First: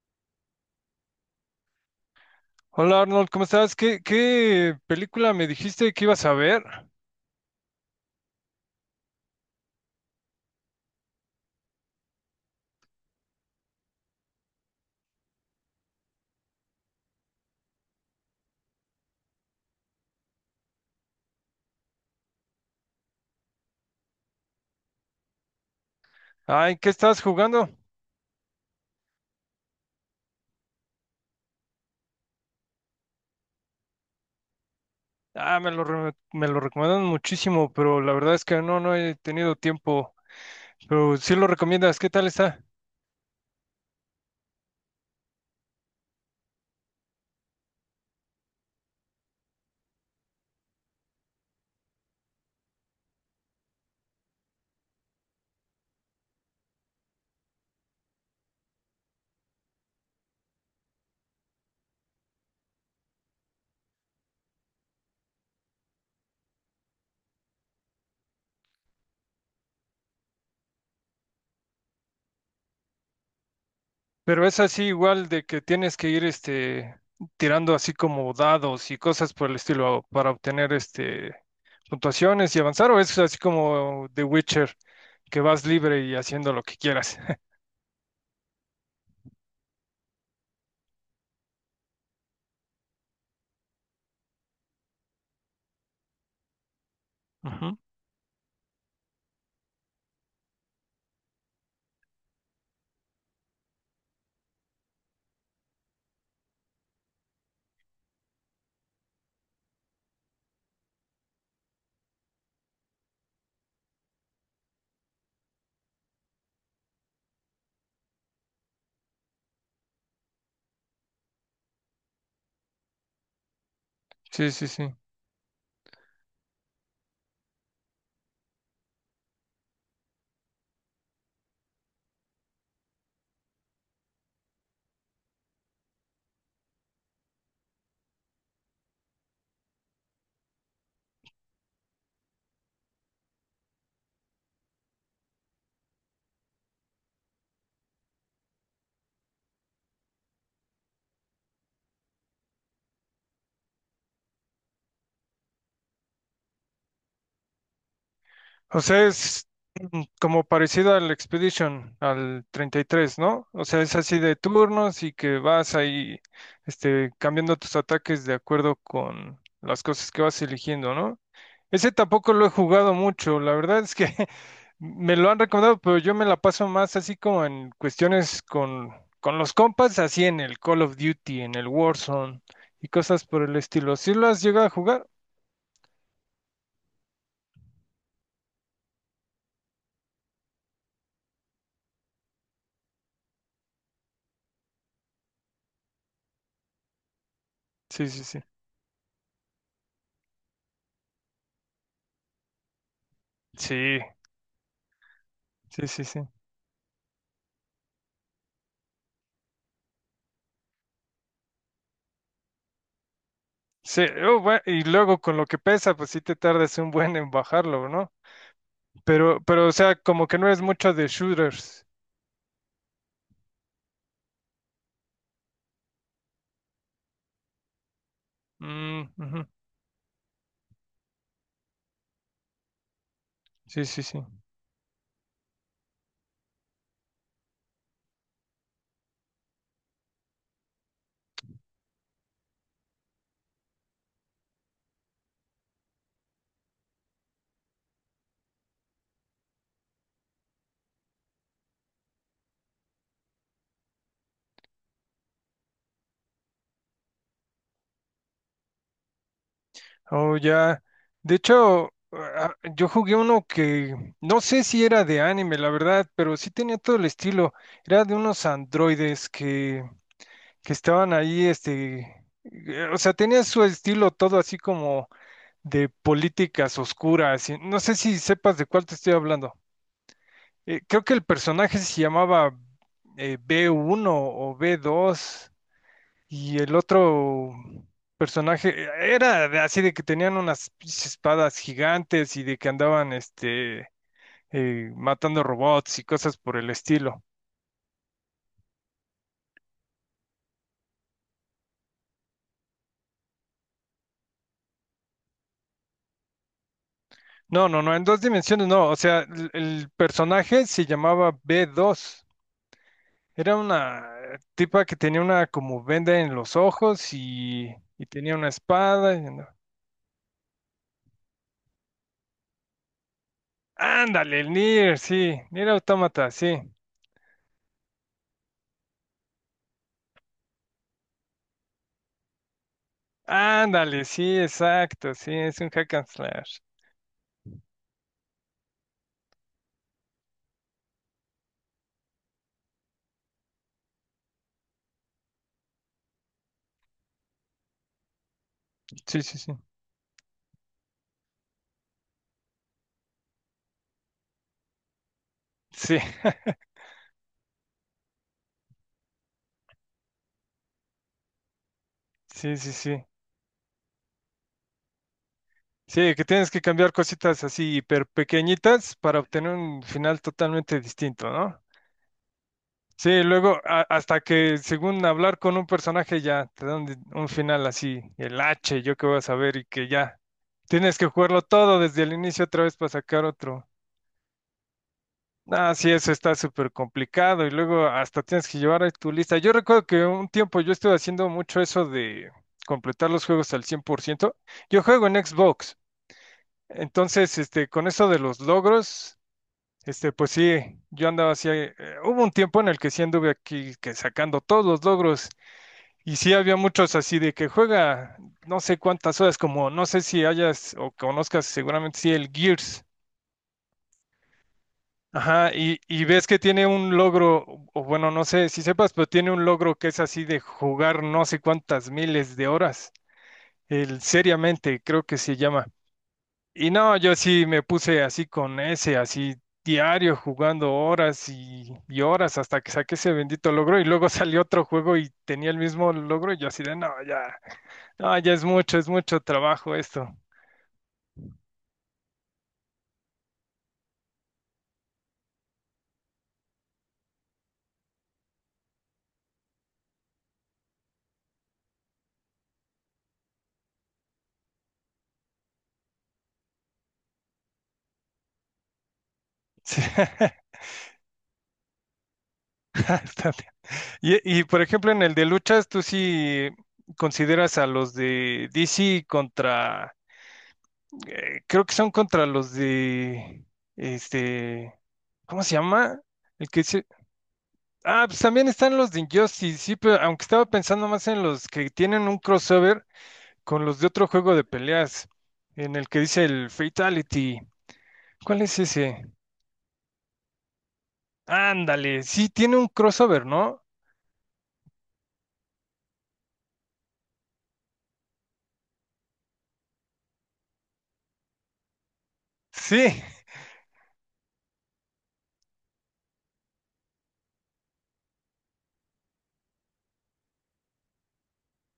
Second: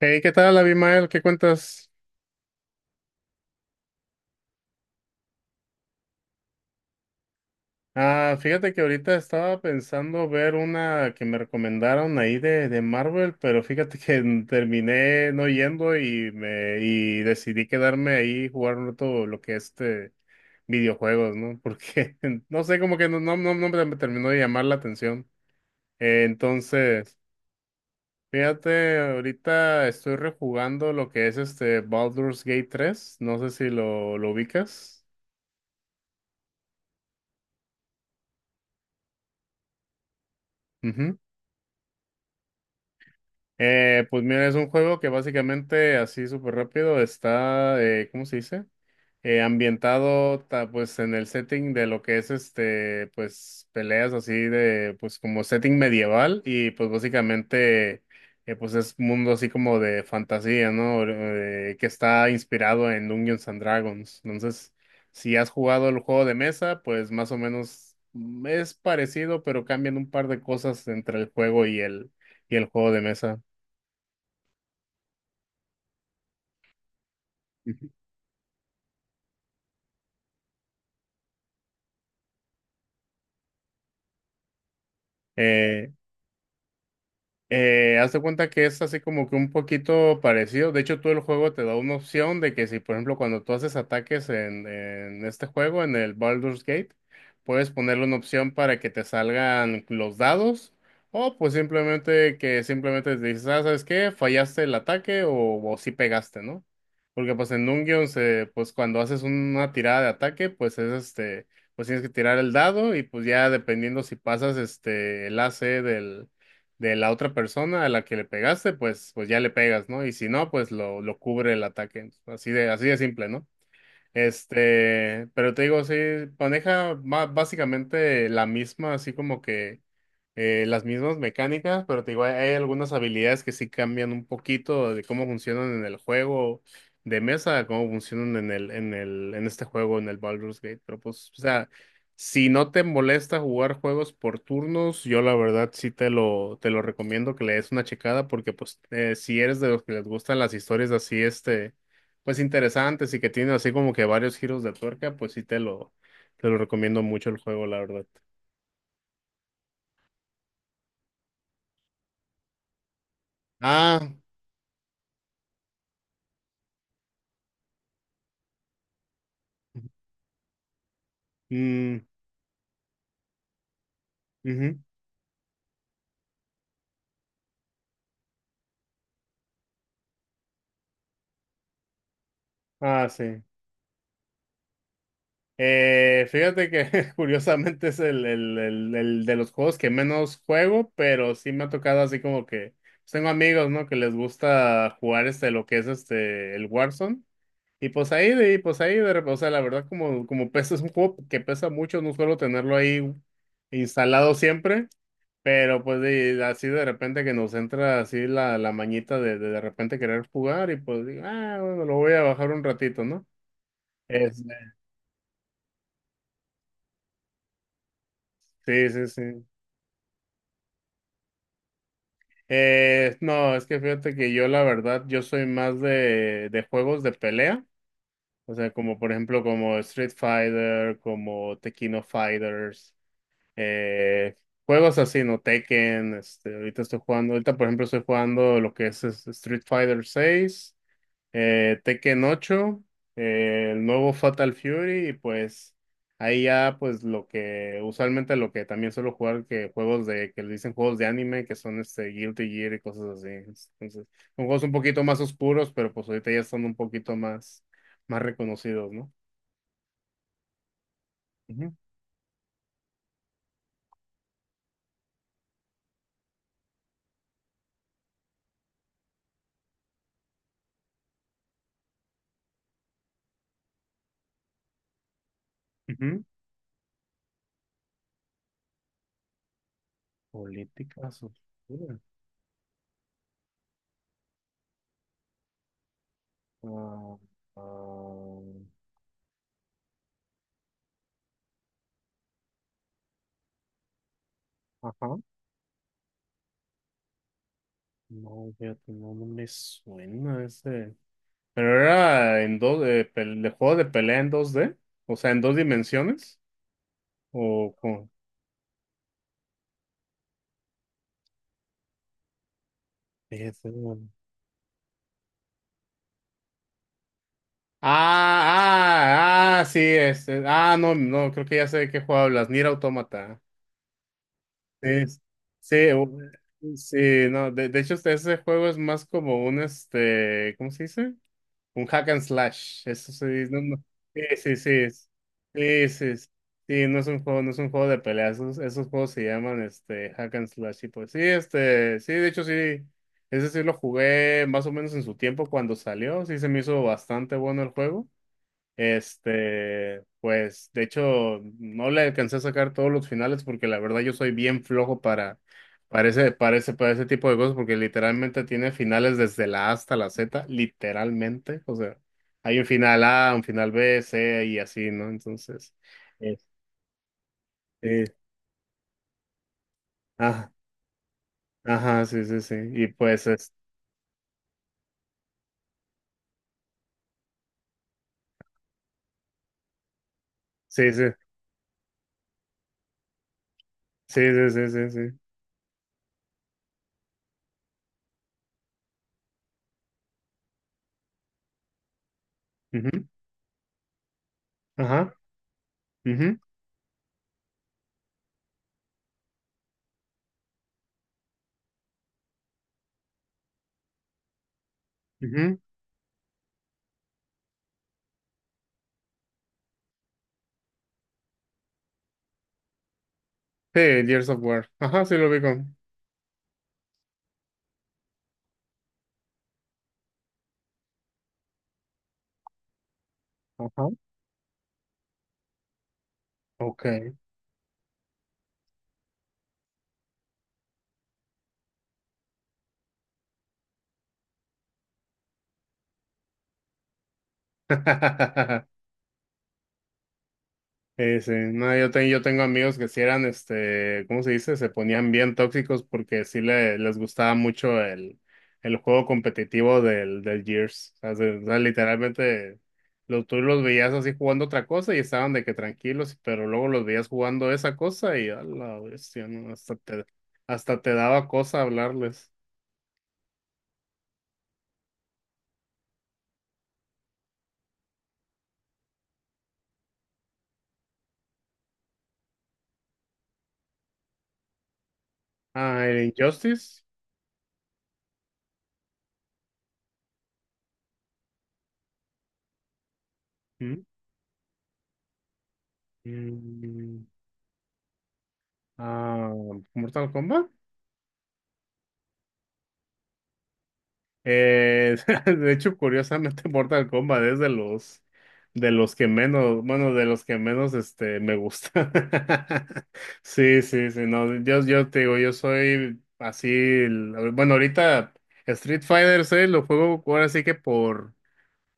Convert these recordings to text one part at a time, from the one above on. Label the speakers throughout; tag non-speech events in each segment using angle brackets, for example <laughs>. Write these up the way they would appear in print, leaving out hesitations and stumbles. Speaker 1: Hey, ¿qué tal, Abimael? ¿Qué cuentas?
Speaker 2: Hola Arnold, ¿cómo estás? ¿Qué película me dijiste que ibas a ver?
Speaker 1: Ah, fíjate que ahorita estaba pensando ver una que me recomendaron ahí de Marvel, pero fíjate que <laughs> terminé no yendo y me y decidí quedarme ahí jugando todo lo que es este videojuegos, ¿no? Porque <laughs> no sé, como que no, no, no, no me terminó de llamar la atención.
Speaker 2: Ay, ¿qué
Speaker 1: Entonces,
Speaker 2: estás jugando?
Speaker 1: fíjate, ahorita estoy rejugando lo que es este Baldur's Gate 3. No sé si lo ubicas.
Speaker 2: Ah, me lo recomendaron muchísimo, pero la verdad es que no he tenido tiempo. Pero sí lo recomiendas, ¿qué tal está?
Speaker 1: Pues mira, es un juego que básicamente así súper rápido está, ¿cómo se dice? Ambientado pues en el setting de lo que es este, pues peleas así de, pues como setting medieval y pues básicamente pues es un mundo así como de fantasía, ¿no? Que está inspirado en Dungeons and Dragons. Entonces, si has jugado el juego de mesa, pues más o menos es parecido, pero cambian un par de cosas entre el juego y el juego de mesa.
Speaker 2: Pero es así igual de que tienes que ir tirando así como dados y cosas por el estilo para obtener puntuaciones y avanzar, o es así como The Witcher, que vas
Speaker 1: Eh,
Speaker 2: libre y haciendo lo que quieras. <laughs>
Speaker 1: Haz de cuenta que es así como que un poquito parecido. De hecho, tú el juego te da una opción de que si, por ejemplo, cuando tú haces ataques en este juego, en el Baldur's Gate, puedes
Speaker 2: Ujú.
Speaker 1: ponerle una opción para que te salgan los dados o pues simplemente que simplemente te dices, ah, ¿sabes qué? Fallaste el ataque o sí pegaste, ¿no? Porque pues en Dungeons, pues cuando haces una tirada de ataque, pues es este, pues tienes que tirar el dado y pues ya dependiendo si pasas este, el AC del de la otra persona a la que le pegaste, pues ya le pegas, ¿no? Y si no, pues lo cubre el ataque. Así de simple, ¿no?
Speaker 2: Sí, sí, sí.
Speaker 1: Este, pero te digo, sí, maneja básicamente la misma, así como que las mismas mecánicas, pero te digo, hay algunas habilidades que sí cambian un poquito de cómo funcionan en el juego de mesa, a cómo funcionan en este juego, en el Baldur's Gate. Pero pues, o sea, si no te molesta jugar juegos por turnos, yo la verdad sí te lo recomiendo que le des una checada, porque pues si eres de los que les gustan las historias así, este pues interesantes y que tiene así como que varios giros de tuerca, pues sí te lo recomiendo mucho el juego, la verdad.
Speaker 2: O sea, es como parecido al Expedition, al 33, ¿no? O sea, es
Speaker 1: Ah,
Speaker 2: así de turnos y que vas ahí, cambiando tus ataques de acuerdo con las cosas que vas eligiendo, ¿no? Ese
Speaker 1: mm,
Speaker 2: tampoco lo he jugado mucho, la verdad es que <laughs>
Speaker 1: ujú.
Speaker 2: me lo han recomendado, pero yo me la paso más así como en cuestiones con los compas, así en el Call of Duty, en el Warzone y
Speaker 1: Ah,
Speaker 2: cosas
Speaker 1: sí.
Speaker 2: por el estilo. ¿Sí lo has llegado a jugar?
Speaker 1: Fíjate que <laughs> curiosamente es el de los juegos que menos juego, pero sí me ha tocado así como que pues, tengo amigos, ¿no? Que les gusta jugar este, lo que es este, el Warzone.
Speaker 2: Sí, sí, sí.
Speaker 1: O sea, la verdad como pesa, es un juego que pesa mucho, no suelo tenerlo ahí
Speaker 2: Sí,
Speaker 1: instalado siempre. Pero
Speaker 2: sí,
Speaker 1: pues
Speaker 2: sí, sí.
Speaker 1: así de repente que nos entra así la mañita de repente querer jugar y pues digo, ah, bueno, lo voy a bajar un ratito, ¿no?
Speaker 2: Sí, oh,
Speaker 1: Es-
Speaker 2: y luego con lo que pesa, pues sí te tardas un buen en bajarlo, ¿no?
Speaker 1: sí, sí,
Speaker 2: Pero,
Speaker 1: sí.
Speaker 2: pero, o sea, como que no eres mucho de shooters.
Speaker 1: No, es que fíjate que yo la verdad, yo soy más de juegos de pelea, o sea, como
Speaker 2: Mm,
Speaker 1: por
Speaker 2: ujú.
Speaker 1: ejemplo como Street Fighter, como Tekkino Fighters,
Speaker 2: Sí, sí, sí.
Speaker 1: eh, juegos así, ¿no? Tekken, este, ahorita estoy jugando, ahorita por ejemplo estoy jugando lo que es Street Fighter 6, Tekken 8, el nuevo Fatal Fury y pues ahí ya pues lo que usualmente lo que también suelo jugar que juegos de que le dicen juegos de anime que son este Guilty Gear y cosas así. Entonces, son juegos un poquito más oscuros, pero pues ahorita ya son un poquito más reconocidos, ¿no?
Speaker 2: Oh, ya. De
Speaker 1: Ujú,
Speaker 2: hecho, ah, yo jugué uno que no sé si era de anime, la verdad, pero sí tenía todo el estilo. Era de unos androides que estaban ahí, o sea, tenía su estilo todo así como de
Speaker 1: ujú.
Speaker 2: políticas oscuras. Y no sé si sepas de cuál te estoy hablando. Creo que
Speaker 1: Políticas
Speaker 2: el personaje
Speaker 1: oscuras.
Speaker 2: se llamaba B1 o B2 y el
Speaker 1: Ah,
Speaker 2: otro
Speaker 1: ah,
Speaker 2: personaje era así de que tenían unas pinches espadas gigantes y de que andaban
Speaker 1: ajá.
Speaker 2: matando robots y cosas por el estilo.
Speaker 1: No, fíjate, no, no me suena ese. Pero era en dos, de juego de pelea en dos d, o sea, en dos dimensiones,
Speaker 2: No,
Speaker 1: o
Speaker 2: no, no, en
Speaker 1: con...
Speaker 2: dos dimensiones no. O sea, el personaje se llamaba B2. Era una tipa que tenía una como venda en los ojos y tenía una espada.
Speaker 1: Ah, ah, ah, sí, este, ah, no, no, creo que ya sé de qué juego hablas, Nier Automata.
Speaker 2: Ándale, el Nier,
Speaker 1: Es
Speaker 2: sí. Nier
Speaker 1: Sí,
Speaker 2: Automata, sí.
Speaker 1: sí, no, de hecho, ese juego es más como un, este, ¿cómo se dice? Un hack and slash, eso sí, no, no.
Speaker 2: Ándale,
Speaker 1: Sí,
Speaker 2: sí,
Speaker 1: sí, sí,
Speaker 2: exacto, sí, es un
Speaker 1: sí,
Speaker 2: hack and
Speaker 1: sí, sí,
Speaker 2: slash.
Speaker 1: sí, no es un juego, no es un juego de peleas, esos juegos se llaman este hack and slash y pues sí, este, sí, de hecho sí, ese sí lo jugué más o menos en su tiempo cuando salió, sí se me hizo bastante bueno el juego.
Speaker 2: Sí, sí, sí.
Speaker 1: Este, pues de hecho no le alcancé a sacar todos los finales porque la verdad yo soy bien flojo
Speaker 2: Sí,
Speaker 1: para ese tipo de cosas porque literalmente tiene finales desde la A hasta la Z, literalmente. O sea,
Speaker 2: sí,
Speaker 1: hay un
Speaker 2: sí,
Speaker 1: final
Speaker 2: sí.
Speaker 1: A, un final B, C y así, ¿no? Entonces,
Speaker 2: Sí, que tienes que cambiar cositas así hiper
Speaker 1: este,
Speaker 2: pequeñitas para obtener un final
Speaker 1: ajá,
Speaker 2: totalmente distinto, ¿no?
Speaker 1: ajá, sí, sí, sí. Y
Speaker 2: Sí,
Speaker 1: pues,
Speaker 2: luego hasta que según hablar con un personaje ya te dan un final así, el H, yo qué voy a saber y que ya
Speaker 1: sí,
Speaker 2: tienes
Speaker 1: sí,
Speaker 2: que jugarlo todo desde el inicio otra vez para sacar otro.
Speaker 1: sí, sí, sí, sí, sí.
Speaker 2: Ah, sí, eso está súper complicado y luego hasta tienes que llevar ahí tu lista. Yo recuerdo que un tiempo yo estuve haciendo mucho eso de
Speaker 1: Ujú,
Speaker 2: completar los juegos al 100%. Yo juego
Speaker 1: ajá,
Speaker 2: en Xbox.
Speaker 1: ujú,
Speaker 2: Entonces, con eso de los logros, pues sí, yo andaba así, hubo un tiempo en el que sí anduve aquí que sacando todos los logros
Speaker 1: ujú.
Speaker 2: y sí había muchos así de que juega no sé cuántas horas, como no sé si hayas o conozcas seguramente sí el Gears.
Speaker 1: Sí, Gears of War. Ajá, sí lo vi
Speaker 2: Ajá,
Speaker 1: con.
Speaker 2: y ves que tiene un logro, o bueno, no sé si sepas, pero tiene un logro que es así de jugar no sé cuántas miles de horas,
Speaker 1: Ajá,
Speaker 2: el seriamente creo que se llama. Y no,
Speaker 1: ok.
Speaker 2: yo sí me puse así con ese, así diario jugando horas y horas hasta que saqué ese bendito logro y luego <laughs> salió otro juego y tenía el mismo logro y yo así de, no, ya, no, ya
Speaker 1: <laughs>
Speaker 2: es mucho trabajo esto. <laughs>
Speaker 1: Sí, sí. No, yo tengo amigos que sí eran, este, ¿cómo se dice? Se ponían bien tóxicos porque sí les gustaba mucho el juego competitivo del Gears. O sea, literalmente tú los veías así jugando otra cosa y estaban de que tranquilos, pero luego los veías jugando esa cosa y a la bestia, ¿no?
Speaker 2: Sí,
Speaker 1: Hasta te daba cosa hablarles.
Speaker 2: bastante. Y por ejemplo, en el de luchas, tú sí consideras a los de DC contra, creo que son contra los de, este, ¿cómo se
Speaker 1: Ah, el
Speaker 2: llama? El que es
Speaker 1: Injustice.
Speaker 2: Ah, pues también están los de Injustice, sí, pero aunque estaba pensando más en los que tienen un crossover con los
Speaker 1: ¿Mm?
Speaker 2: de otro juego de peleas, en el que dice el
Speaker 1: Mm,
Speaker 2: Fatality. ¿Cuál es ese?
Speaker 1: Ah, Mortal Kombat.
Speaker 2: Ándale, sí, tiene un crossover, ¿no?
Speaker 1: Eh, <laughs> de hecho, curiosamente, Mortal Kombat es de los que menos, bueno, de los que menos este me gusta. <laughs>
Speaker 2: Sí,
Speaker 1: Sí, sí, sí, no, yo te digo, yo soy así, bueno, ahorita Street Fighter 6 lo juego ahora sí que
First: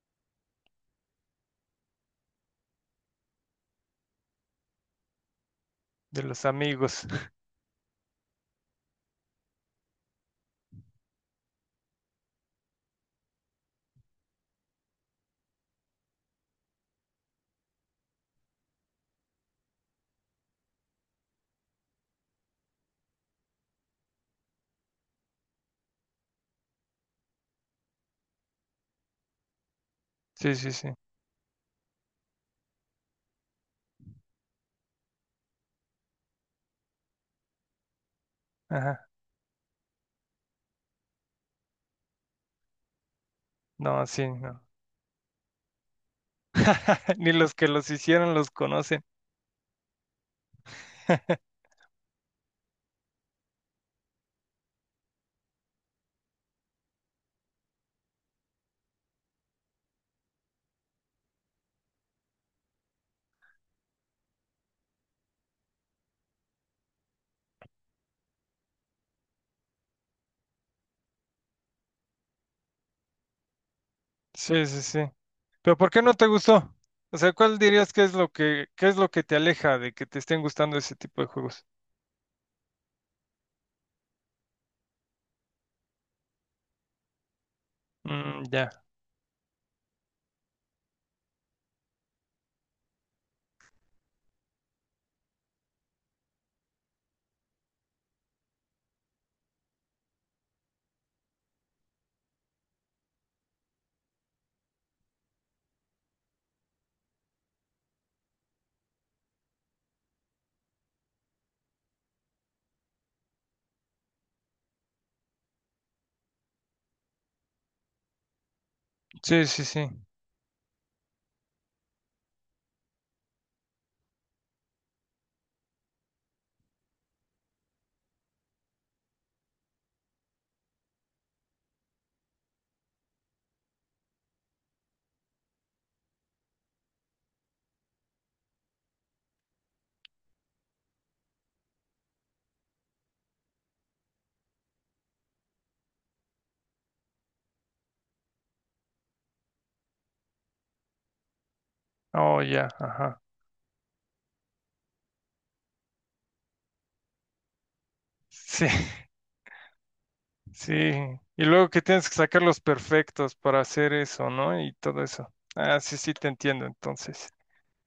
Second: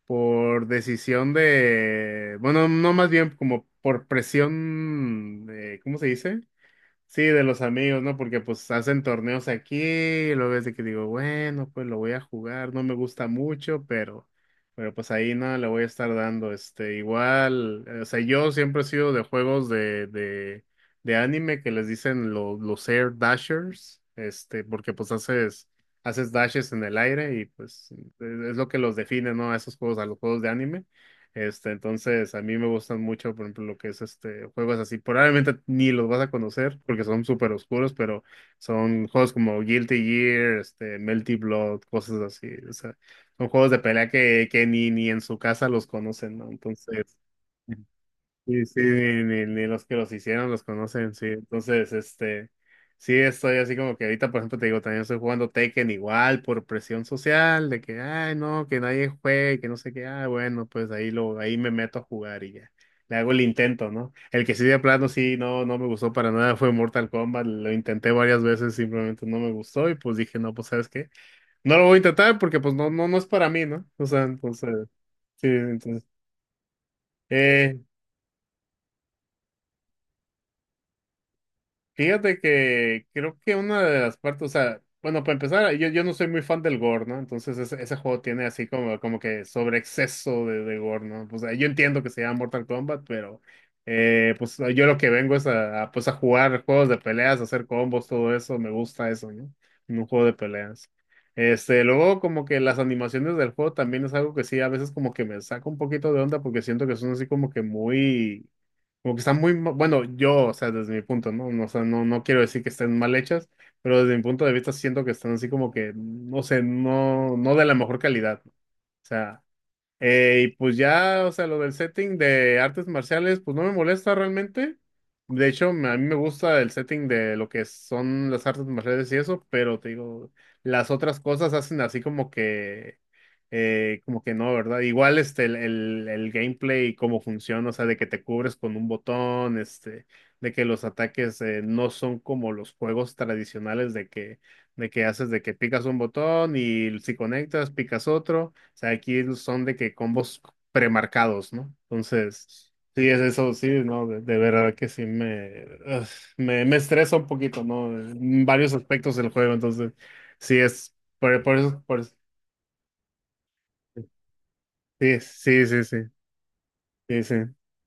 Speaker 1: por decisión de, bueno, no más bien como por presión, ¿cómo se
Speaker 2: de
Speaker 1: dice?
Speaker 2: los amigos.
Speaker 1: Sí, de los amigos, ¿no? Porque pues hacen torneos aquí, y luego es de que digo, bueno, pues lo voy a jugar, no me gusta mucho, pero, pues ahí no le voy a estar dando, este, igual, o sea, yo siempre he sido de juegos de anime que les dicen los air dashers, este, porque pues haces dashes en el aire y pues es lo que los define, ¿no? A esos juegos, a los juegos de
Speaker 2: Sí, sí,
Speaker 1: anime.
Speaker 2: sí.
Speaker 1: Este, entonces, a mí me gustan mucho, por ejemplo, lo que es este, juegos así. Probablemente ni los vas a conocer porque son súper oscuros, pero son
Speaker 2: Ajá.
Speaker 1: juegos como Guilty Gear, este, Melty Blood, cosas así. O sea, son juegos de
Speaker 2: No,
Speaker 1: pelea
Speaker 2: sí, no.
Speaker 1: que ni en su casa los conocen, ¿no? Entonces,
Speaker 2: <laughs> Ni los que los hicieron los
Speaker 1: sí, sí,
Speaker 2: conocen.
Speaker 1: ni los que los hicieron los conocen, sí. Entonces, este, sí, estoy así como que ahorita, por ejemplo, te digo, también estoy jugando Tekken igual por presión social, de que, ay, no, que nadie juegue, que no sé qué, ah, bueno, pues ahí me meto a jugar y ya. Le hago el intento, ¿no? El que sí de plano sí, no, no me gustó para nada fue Mortal Kombat, lo intenté varias veces, simplemente no me gustó y pues dije, no, pues, ¿sabes qué? No lo voy a intentar porque pues no, no, no es para mí, ¿no? O sea,
Speaker 2: Sí,
Speaker 1: entonces,
Speaker 2: sí, sí.
Speaker 1: sí,
Speaker 2: Pero ¿por qué
Speaker 1: entonces.
Speaker 2: no te gustó? O sea, ¿cuál
Speaker 1: eh,
Speaker 2: dirías que qué es lo que te aleja de que te estén gustando ese tipo de juegos?
Speaker 1: Fíjate que creo que una de las partes, o sea, bueno, para empezar, yo no soy muy fan del gore, ¿no? Entonces ese juego
Speaker 2: Mm,
Speaker 1: tiene así
Speaker 2: ya.
Speaker 1: como, como que sobre exceso de gore, ¿no? Pues yo entiendo que se llama Mortal Kombat, pero pues yo lo que vengo es a, pues a jugar juegos de peleas, a hacer combos, todo eso, me gusta eso, ¿no? En un juego de peleas. Este, luego como que las animaciones del juego también es algo que sí, a veces como que me saca un poquito de onda porque siento que son así como que muy como que están muy, bueno, yo, o sea, desde mi punto, ¿no? No, o sea, no, no quiero decir que estén mal hechas, pero desde mi punto de vista siento que están así como que, no sé, no, no de la mejor calidad, ¿no? O sea,
Speaker 2: Sí, sí, sí.
Speaker 1: y pues ya, o sea, lo del setting de artes marciales, pues no me molesta realmente. De hecho, a mí me gusta el setting de lo que son las artes marciales y eso, pero te digo, las otras cosas hacen así como que no, ¿verdad? Igual este, el gameplay y cómo funciona, o sea, de que te cubres con un botón, este, de que los ataques no son como los juegos tradicionales de que, haces, de que picas un botón y si conectas, picas otro. O sea, aquí son de que combos premarcados, ¿no?
Speaker 2: Oh, ya,
Speaker 1: Entonces, sí, es
Speaker 2: ajá.
Speaker 1: eso, sí, ¿no? De verdad que sí me estresa un poquito, ¿no? En
Speaker 2: Sí,
Speaker 1: varios
Speaker 2: <laughs>
Speaker 1: aspectos del juego, entonces, sí es,
Speaker 2: sí. Y
Speaker 1: por
Speaker 2: luego
Speaker 1: eso,
Speaker 2: que tienes que sacar los perfectos para hacer eso, ¿no? Y todo
Speaker 1: sí,
Speaker 2: eso.
Speaker 1: sí,
Speaker 2: Ah,
Speaker 1: sí, sí,
Speaker 2: sí, sí, te entiendo,
Speaker 1: sí,
Speaker 2: entonces.
Speaker 1: sí.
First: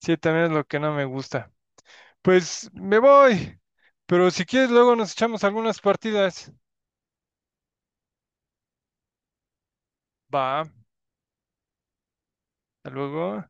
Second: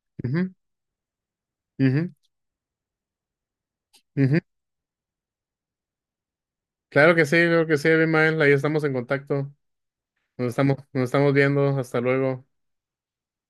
Speaker 2: Sí, también es
Speaker 1: Ujú,
Speaker 2: lo que no me gusta.
Speaker 1: ujú,
Speaker 2: Pues me voy. Pero
Speaker 1: ujú.
Speaker 2: si quieres, luego nos echamos algunas partidas.
Speaker 1: Claro que sí, creo que sí, Abimael, ahí estamos en contacto,
Speaker 2: Va, hasta
Speaker 1: nos estamos viendo, hasta luego.
Speaker 2: luego.